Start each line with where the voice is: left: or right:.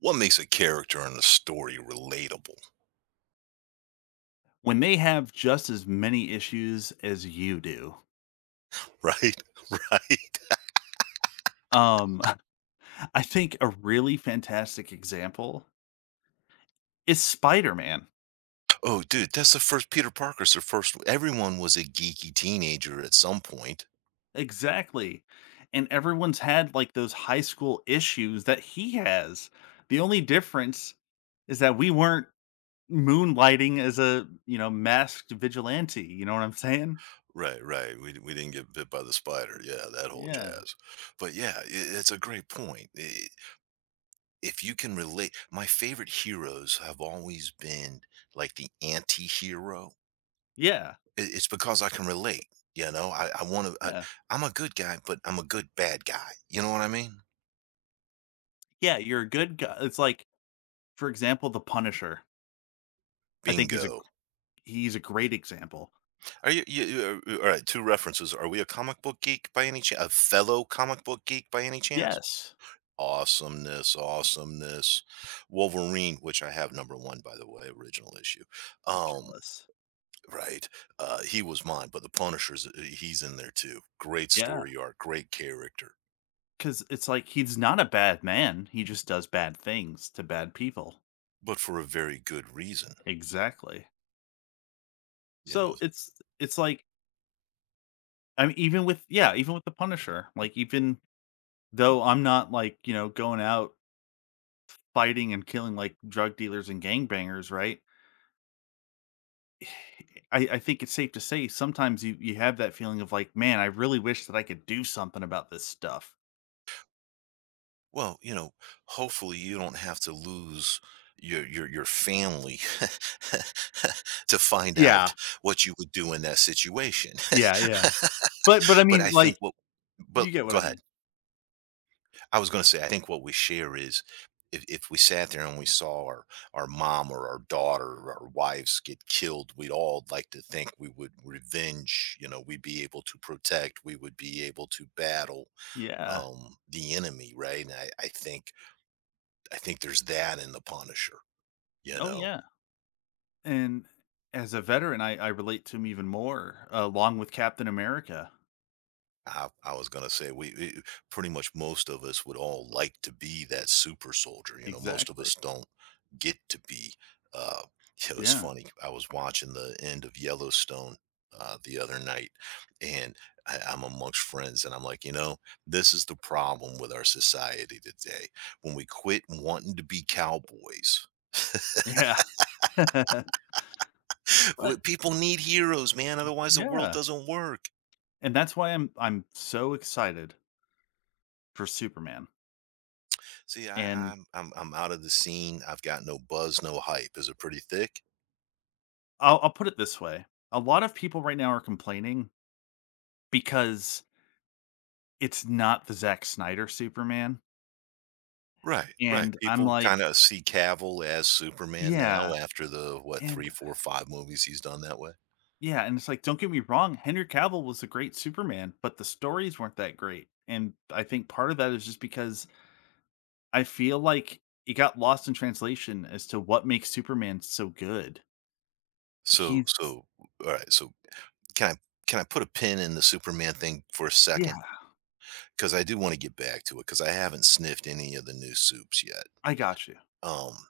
right: What makes a character in a story relatable?
left: When they have just as many issues as you do.
right: Right? Right?
left: Um, I think a really fantastic example is Spider Man.
right: Oh, dude, that's the first Peter Parker's the first. Everyone was a geeky teenager at some point.
left: Exactly. And everyone's had like those high school issues that he has. The only difference is that we weren't moonlighting as a, you know, masked vigilante. You know what I'm saying?
right: Right, right. We didn't get bit by the spider. Yeah, that whole
left: Yeah.
right: jazz. But yeah, I it's a great point. If you can relate, my favorite heroes have always been like the anti hero.
left: Yeah.
right: It's because I can relate. I want to,
left: Yeah.
right: I'm a good guy, but I'm a good bad guy. You know what I mean?
left: Yeah. You're a good guy. It's like, for example, The Punisher. I think he's a
right: Bingo.
left: he's a great example.
right: Are you, all right, 2 references. Are we a comic book geek by any chance? A fellow comic book geek by any chance?
left: Yes.
right: Awesomeness, awesomeness. Wolverine, which I have number 1, by the way, original issue. Um,
left: Jealous.
right: right, he was mine, but the Punisher's, he's in there too. Great
left: Yeah.
right: story arc, great character,
left: Because it's like he's not a bad man, he just does bad things to bad people.
right: but for a very good reason,
left: Exactly.
right: you know?
left: So it's like I mean, even with yeah, even with The Punisher, like, even though I'm not, like, you know, going out fighting and killing, like, drug dealers and gangbangers, right? I think it's safe to say sometimes you have that feeling of like, "Man, I really wish that I could do something about this stuff."
right: Well, you know, hopefully you don't have to lose your family to find
left: Yeah.
right: out what you would do in that situation.
left: Yeah, yeah. But I
right: But
left: mean,
right: I think
left: like,
right: what but
left: you get what
right: go
left: I
right: ahead.
left: mean.
right: I was going to say I think what we share is if we sat there and we saw our mom or our daughter or our wives get killed, we'd all like to think we would revenge, you know, we'd be able to protect, we would be able to battle
left: Yeah.
right: the enemy, right? And I think I think there's that in The Punisher, you
left: Oh,
right: know?
left: yeah. And as a veteran, I relate to him even more, along with Captain America.
right: I was gonna say we pretty much most of us would all like to be that super soldier, you know, most of
left: Exactly.
right: us don't get to be, uh it was
left: Yeah.
right: funny, I was watching the end of Yellowstone, the other night, and I'm amongst friends, and I'm like, "You know, this is the problem with our society today. When we quit wanting to be cowboys,
left: Yeah.
right: w
left: But
right: people need heroes, man, otherwise the world
left: yeah,
right: doesn't work."
left: and that's why I'm so excited for Superman.
right: See, I,
left: And
right: I'm I'm I'm out of the scene. I've got no buzz, no hype. Is it pretty thick?
left: I'll put it this way, a lot of people right now are complaining because it's not the Zack Snyder Superman,
right: Right, right.
left: and I'm
right: People kind
left: like,
right: of see Cavill as Superman now
left: yeah,
right: after the what three,
left: and
right: four, five movies he's done that way.
left: yeah, and it's like, don't get me wrong, Henry Cavill was a great Superman, but the stories weren't that great. And I think part of that is just because I feel like it got lost in translation as to what makes Superman so good.
right: So,
left: He's
right: so all right. So can I can I put a pin in the Superman thing for a
left: yeah,
right: second? Because I do want to get back to it because I haven't sniffed any of the new soups yet.
left: I got you.
right: Um,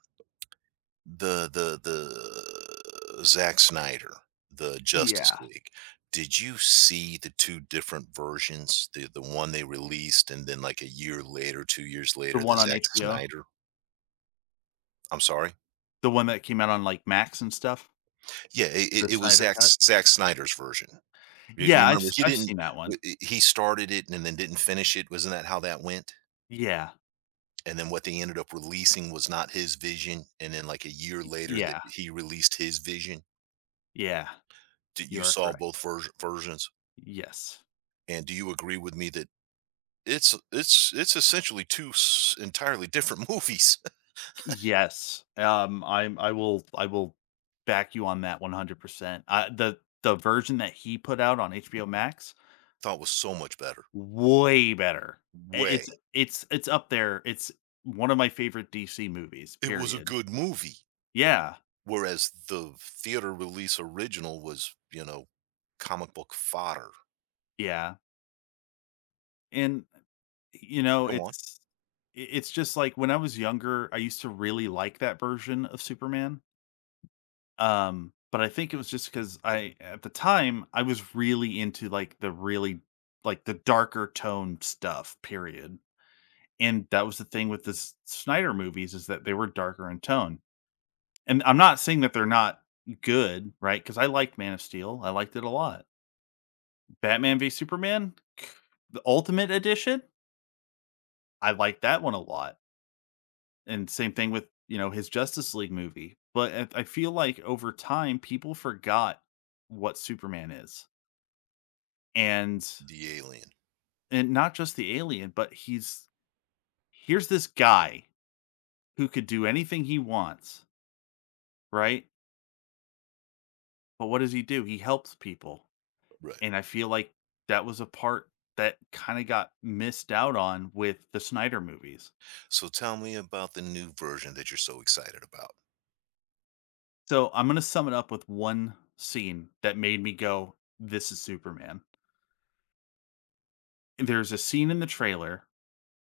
right: the Zack Snyder, the Justice
left: Yeah.
right: League. Did you see the 2 different versions? The one they released and then, like, a year later, 2 years
left: The
right: later, the
left: one on
right: Zack
left: HBO,
right: Snyder. I'm sorry?
left: the one that came out on like Max and stuff,
right: Yeah, it it
left: the
right: it was
left: Snyder
right: Zack
left: cut.
right: Zack Snyder's version. You
left: Yeah,
right: remember he
left: I've
right: didn't
left: seen that one.
right: w I he started it and then didn't finish it. Wasn't that how that went?
left: Yeah.
right: And then what they ended up releasing was not his vision, and then, like, a year later that
left: Yeah.
right: he released his vision.
left: Yeah.
right: Did you
left: You are
right: saw
left: correct.
right: both versions?
left: Yes.
right: And do you agree with me that it's essentially 2 s entirely different movies?
left: Yes. I'm I will back you on that 100%. The version that he put out on HBO Max,
right: Thought was so much better.
left: way better. I
right: Way.
left: it's up there. It's one of my favorite DC movies,
right: It was a
left: period.
right: good movie,
left: Yeah.
right: whereas the theater release original was, you know, comic book fodder.
left: Yeah. And, you know,
right: Go on.
left: it's just like when I was younger, I used to really like that version of Superman. But I think it was just because I at the time, I was really into, like, the really like, the darker tone stuff, period, and that was the thing with the S Snyder movies is that they were darker in tone, and I'm not saying that they're not good, right? Because I liked Man of Steel, I liked it a lot. Batman v Superman, the Ultimate Edition, I liked that one a lot, and same thing with, you know, his Justice League movie, but I feel like over time, people forgot what Superman is. And
right: The Alien.
left: and not just the alien, but he's here's this guy who could do anything he wants, right? But what does he do? He helps people.
right: Right.
left: And I feel like that was a part that kind of got missed out on with the Snyder movies.
right: So tell me about the new version that you're so excited about.
left: So I'm going to sum it up with one scene that made me go, this is Superman. There's a scene in the trailer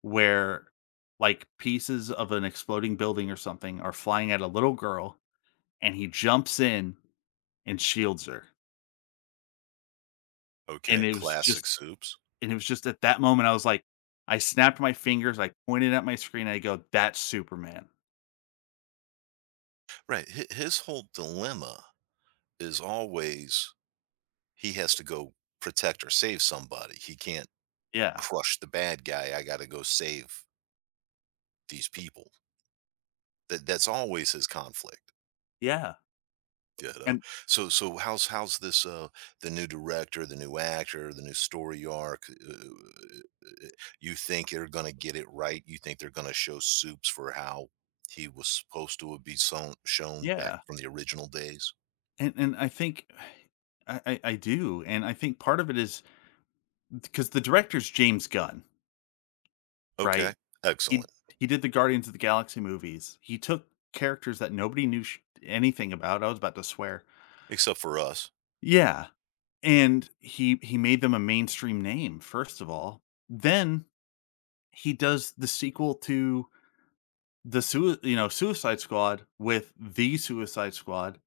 left: where like pieces of an exploding building or something are flying at a little girl and he jumps in and shields her,
right: Okay,
left: and it was
right: classic
left: just
right: soups.
left: and it was just at that moment, I was like I snapped my fingers, I pointed at my screen, I go, "That's Superman."
right: Right, hi his whole dilemma is always he has to go protect or save somebody. He can't
left: Yeah,
right: crush the bad guy. I got to go save these people. That's always his conflict,
left: yeah,
right: you know.
left: and
right: So how's how's this the new director, the new actor, the new story arc? Uh, you think they're gonna get it right? You think they're gonna show Soups for how he was supposed to be shown back
left: yeah,
right: from the original days?
left: and I think I do, and I think part of it is because the director's James Gunn,
right: Okay,
left: right? He
right: excellent.
left: he did the Guardians of the Galaxy movies. He took characters that nobody knew sh anything about, I was about to swear.
right: Except for us,
left: Yeah, and he made them a mainstream name, first of all. Then he does the sequel to you know Suicide Squad with the Suicide Squad,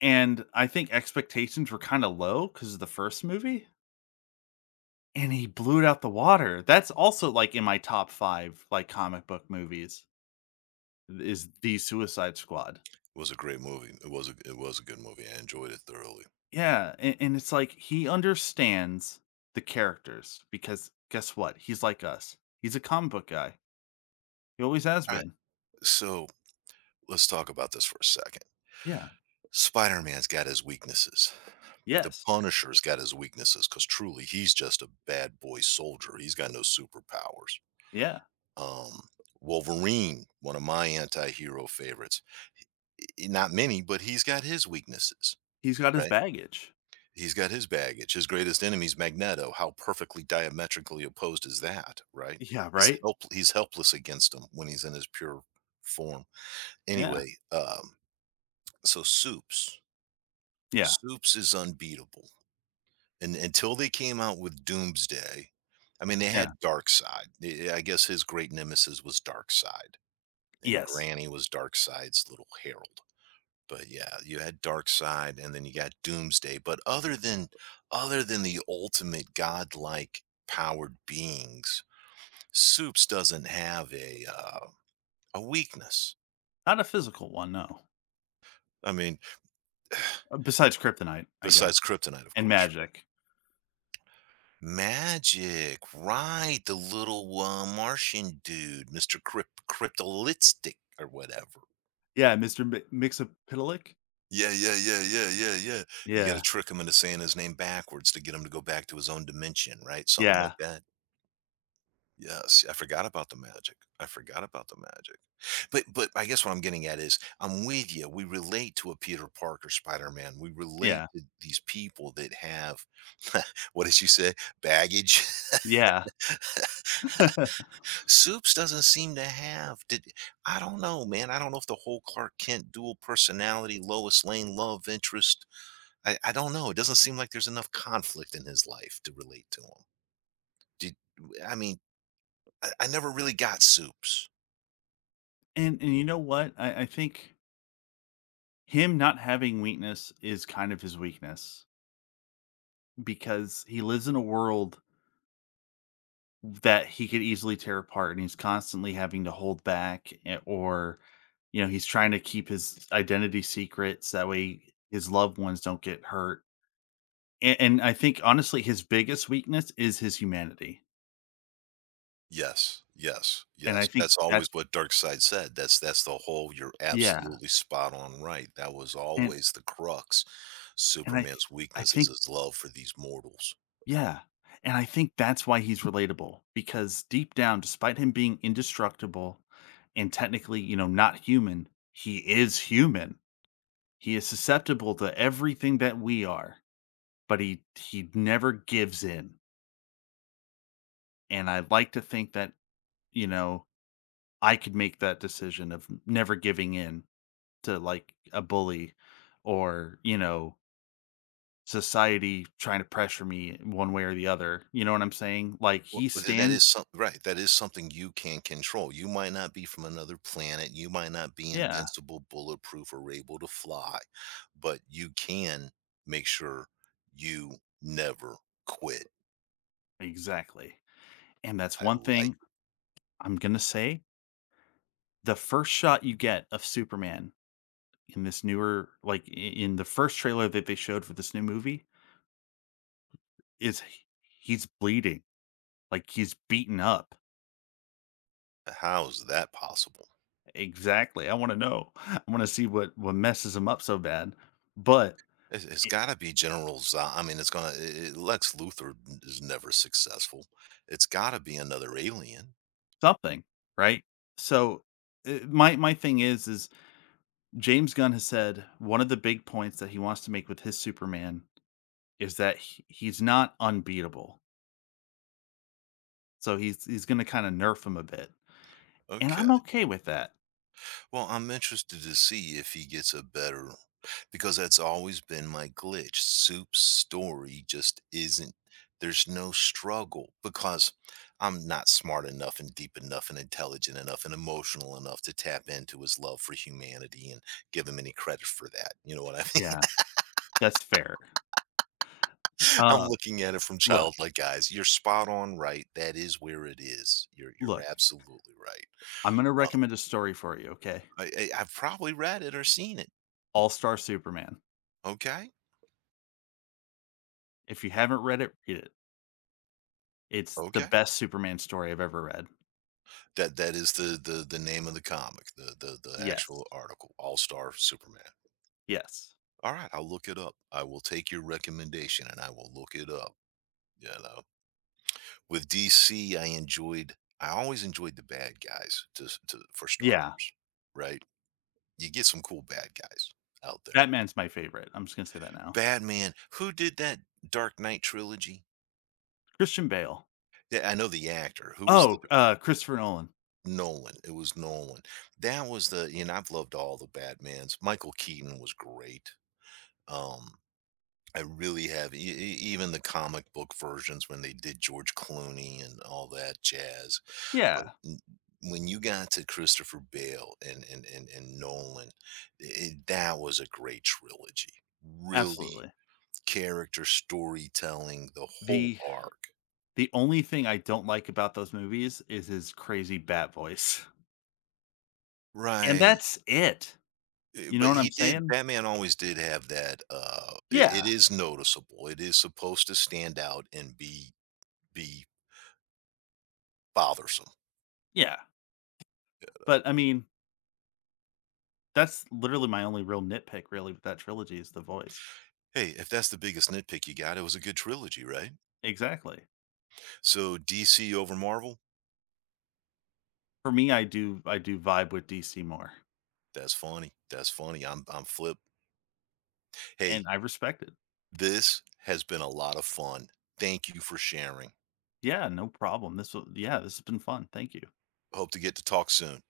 left: and I think expectations were kind of low because of the first movie, and he blew it out the water. That's also like in my top 5 like comic book movies is the Suicide Squad.
right: it was a great movie. It was a good movie. I enjoyed it thoroughly.
left: Yeah, and it's like he understands the characters because guess what? He's like us. He's a comic book guy. He always has
right: All right,
left: been.
right: so let's talk about this for a second.
left: Yeah.
right: Spider-Man's got his weaknesses. The
left: Yes.
right: Punisher's got his weaknesses because truly he's just a bad boy soldier. He's got no superpowers.
left: Yeah.
right: Um, Wolverine, one of my anti-hero favorites. Not many, but he's got his weaknesses,
left: He's got his
right: right?
left: baggage.
right: He's got his baggage. His greatest enemy's Magneto. How perfectly diametrically opposed is that, right?
left: Yeah, right?
right: He's helpless against him when he's in his pure form.
left: Yeah,
right: Anyway, so Supes.
left: yeah,
right: Supes is unbeatable. And until they came out with Doomsday, I mean, they
left: yeah,
right: had Darkseid. I guess his great nemesis was Darkseid, and
left: yes.
right: Granny was Darkseid's little herald. But yeah, you had Darkseid, and then you got Doomsday. But other than the ultimate godlike powered beings, Soups doesn't have a weakness.
left: Not a physical one, no.
right: I mean,
left: Besides kryptonite, I
right: besides
left: guess,
right: Kryptonite, of
left: and
right: course,
left: magic.
right: magic, right? The little Martian dude, Mr. Cryptolithic or whatever.
left: Yeah, Mr. Mi Mixapitalik?
right: Yeah, yeah, yeah, yeah, yeah, yeah. You got to
left: Yeah,
right: trick him into saying his name backwards to get him to go back to his own dimension, right? Something like
left: yeah,
right: that. Yes, I forgot about the magic. I forgot about the magic. But I guess what I'm getting at is I'm with you. We relate to a Peter Parker Spider-Man. We relate
left: yeah,
right: to these people that have what did you say? Baggage.
left: yeah.
right: Supes doesn't seem to have did I don't know, man. I don't know if the whole Clark Kent dual personality, Lois Lane love interest. I don't know. It doesn't seem like there's enough conflict in his life to relate to him. Did I mean I never really got Supes.
left: And you know what? I think him not having weakness is kind of his weakness because he lives in a world that he could easily tear apart, and he's constantly having to hold back a or, you know, he's trying to keep his identity secret so that way his loved ones don't get hurt. And I think honestly his biggest weakness is his humanity,
right: Yes, yes,
left: and I
right: yes.
left: think
right: That's always
left: that's
right: what Darkseid said. That's the whole. You're
left: yeah,
right: absolutely spot on, right? That was
left: and
right: always the crux.
left: and I
right: Superman's
left: I
right: weakness is
left: think
right: his love for these mortals.
left: yeah, and I think that's why he's relatable because deep down, despite him being indestructible and technically, you know, not human, he is human. He is susceptible to everything that we are, but he never gives in, and I like to think that, you know, I could make that decision of never giving in to like a bully or, you know, society trying to pressure me one way or the other. You know what I'm saying? Like
right: Well,
left: he
right: well, th that
left: stands
right: is some right, that is something you can control. You might not be from another planet, you might not be
left: yeah,
right: invincible, bulletproof, or able to fly, but you can make sure you never quit.
left: exactly. And that's
right: I
left: one
right: like
left: thing
right: it.
left: I'm going to say. The first shot you get of Superman in this newer in the first trailer that they showed for this new movie is h- he's bleeding. Like he's beaten up.
right: How is that possible?
left: Exactly. I want to know. I want to see what messes him up so bad. But
right: It's gotta be General Zod. I mean, it's gonna I Lex Luthor is never successful. It's gotta be another alien.
left: something, right? So, my thing is James Gunn has said one of the big points that he wants to make with his Superman is that he's not unbeatable. So he's gonna kinda nerf him a bit, and
right: Okay.
left: I'm okay with that.
right: Well, I'm interested to see if he gets a better because that's always been my glitch. Soup's story just isn't there's no struggle because I'm not smart enough and deep enough and intelligent enough and emotional enough to tap into his love for humanity and give him any credit for that. You know what I mean?
left: Yeah, that's fair.
right: I'm
left: Uh,
right: looking at it from
left: look,
right: childlike eyes. You're spot on right. That is where it is. You're
left: look,
right: absolutely right.
left: I'm gonna
right: Oh,
left: recommend a story for you, okay?
right: I've probably read it or seen it.
left: All-Star Superman.
right: Okay.
left: If you haven't read it, read it. It's the
right: Okay.
left: best Superman story I've ever read.
right: That that is the the name of the comic, the the
left: Yes,
right: actual article, All Star Superman.
left: yes.
right: All right, I'll look it up. I will take your recommendation and I will look it up. You know, with DC, I enjoyed. I always enjoyed the bad guys to, for
left: Yeah,
right: starters, right? You get some cool bad guys out there.
left: Batman's my favorite. I'm just gonna say that now.
right: Batman, who did that Dark Knight trilogy?
left: Christian Bale.
right: Yeah, I know the actor. Who was the
left: Oh, Christopher Nolan.
right: Nolan? It was Nolan. That was the you know I've loved all the Batmans. Michael Keaton was great. Um, I really have. Even the comic book versions when they did George Clooney and all that jazz. But
left: Yeah,
right: when you got to Christopher Bale and Nolan, that was a great trilogy. Really,
left: absolutely.
right: character storytelling, the whole
left: The
right: arc.
left: only thing I don't like about those movies is his crazy bat voice. And
right: Right.
left: that's it. You know
right: But
left: what
right: he
left: I'm
right: did.
left: saying?
right: Batman always did have that. It
left: Yeah.
right: is noticeable. It is supposed to stand out and be bothersome.
left: Yeah. But I mean, that's literally my only real nitpick really with that trilogy is the voice.
right: Hey, if that's the biggest nitpick you got, it was a good trilogy, right?
left: Exactly.
right: So DC over Marvel,
left: For me, I do vibe with DC more.
right: that's funny. That's funny. I'm flip. Hey,
left: And I respect it.
right: this has been a lot of fun. Thank you for sharing.
left: Yeah, no problem. This was yeah, this has been fun. Thank you.
right: Hope to get to talk soon.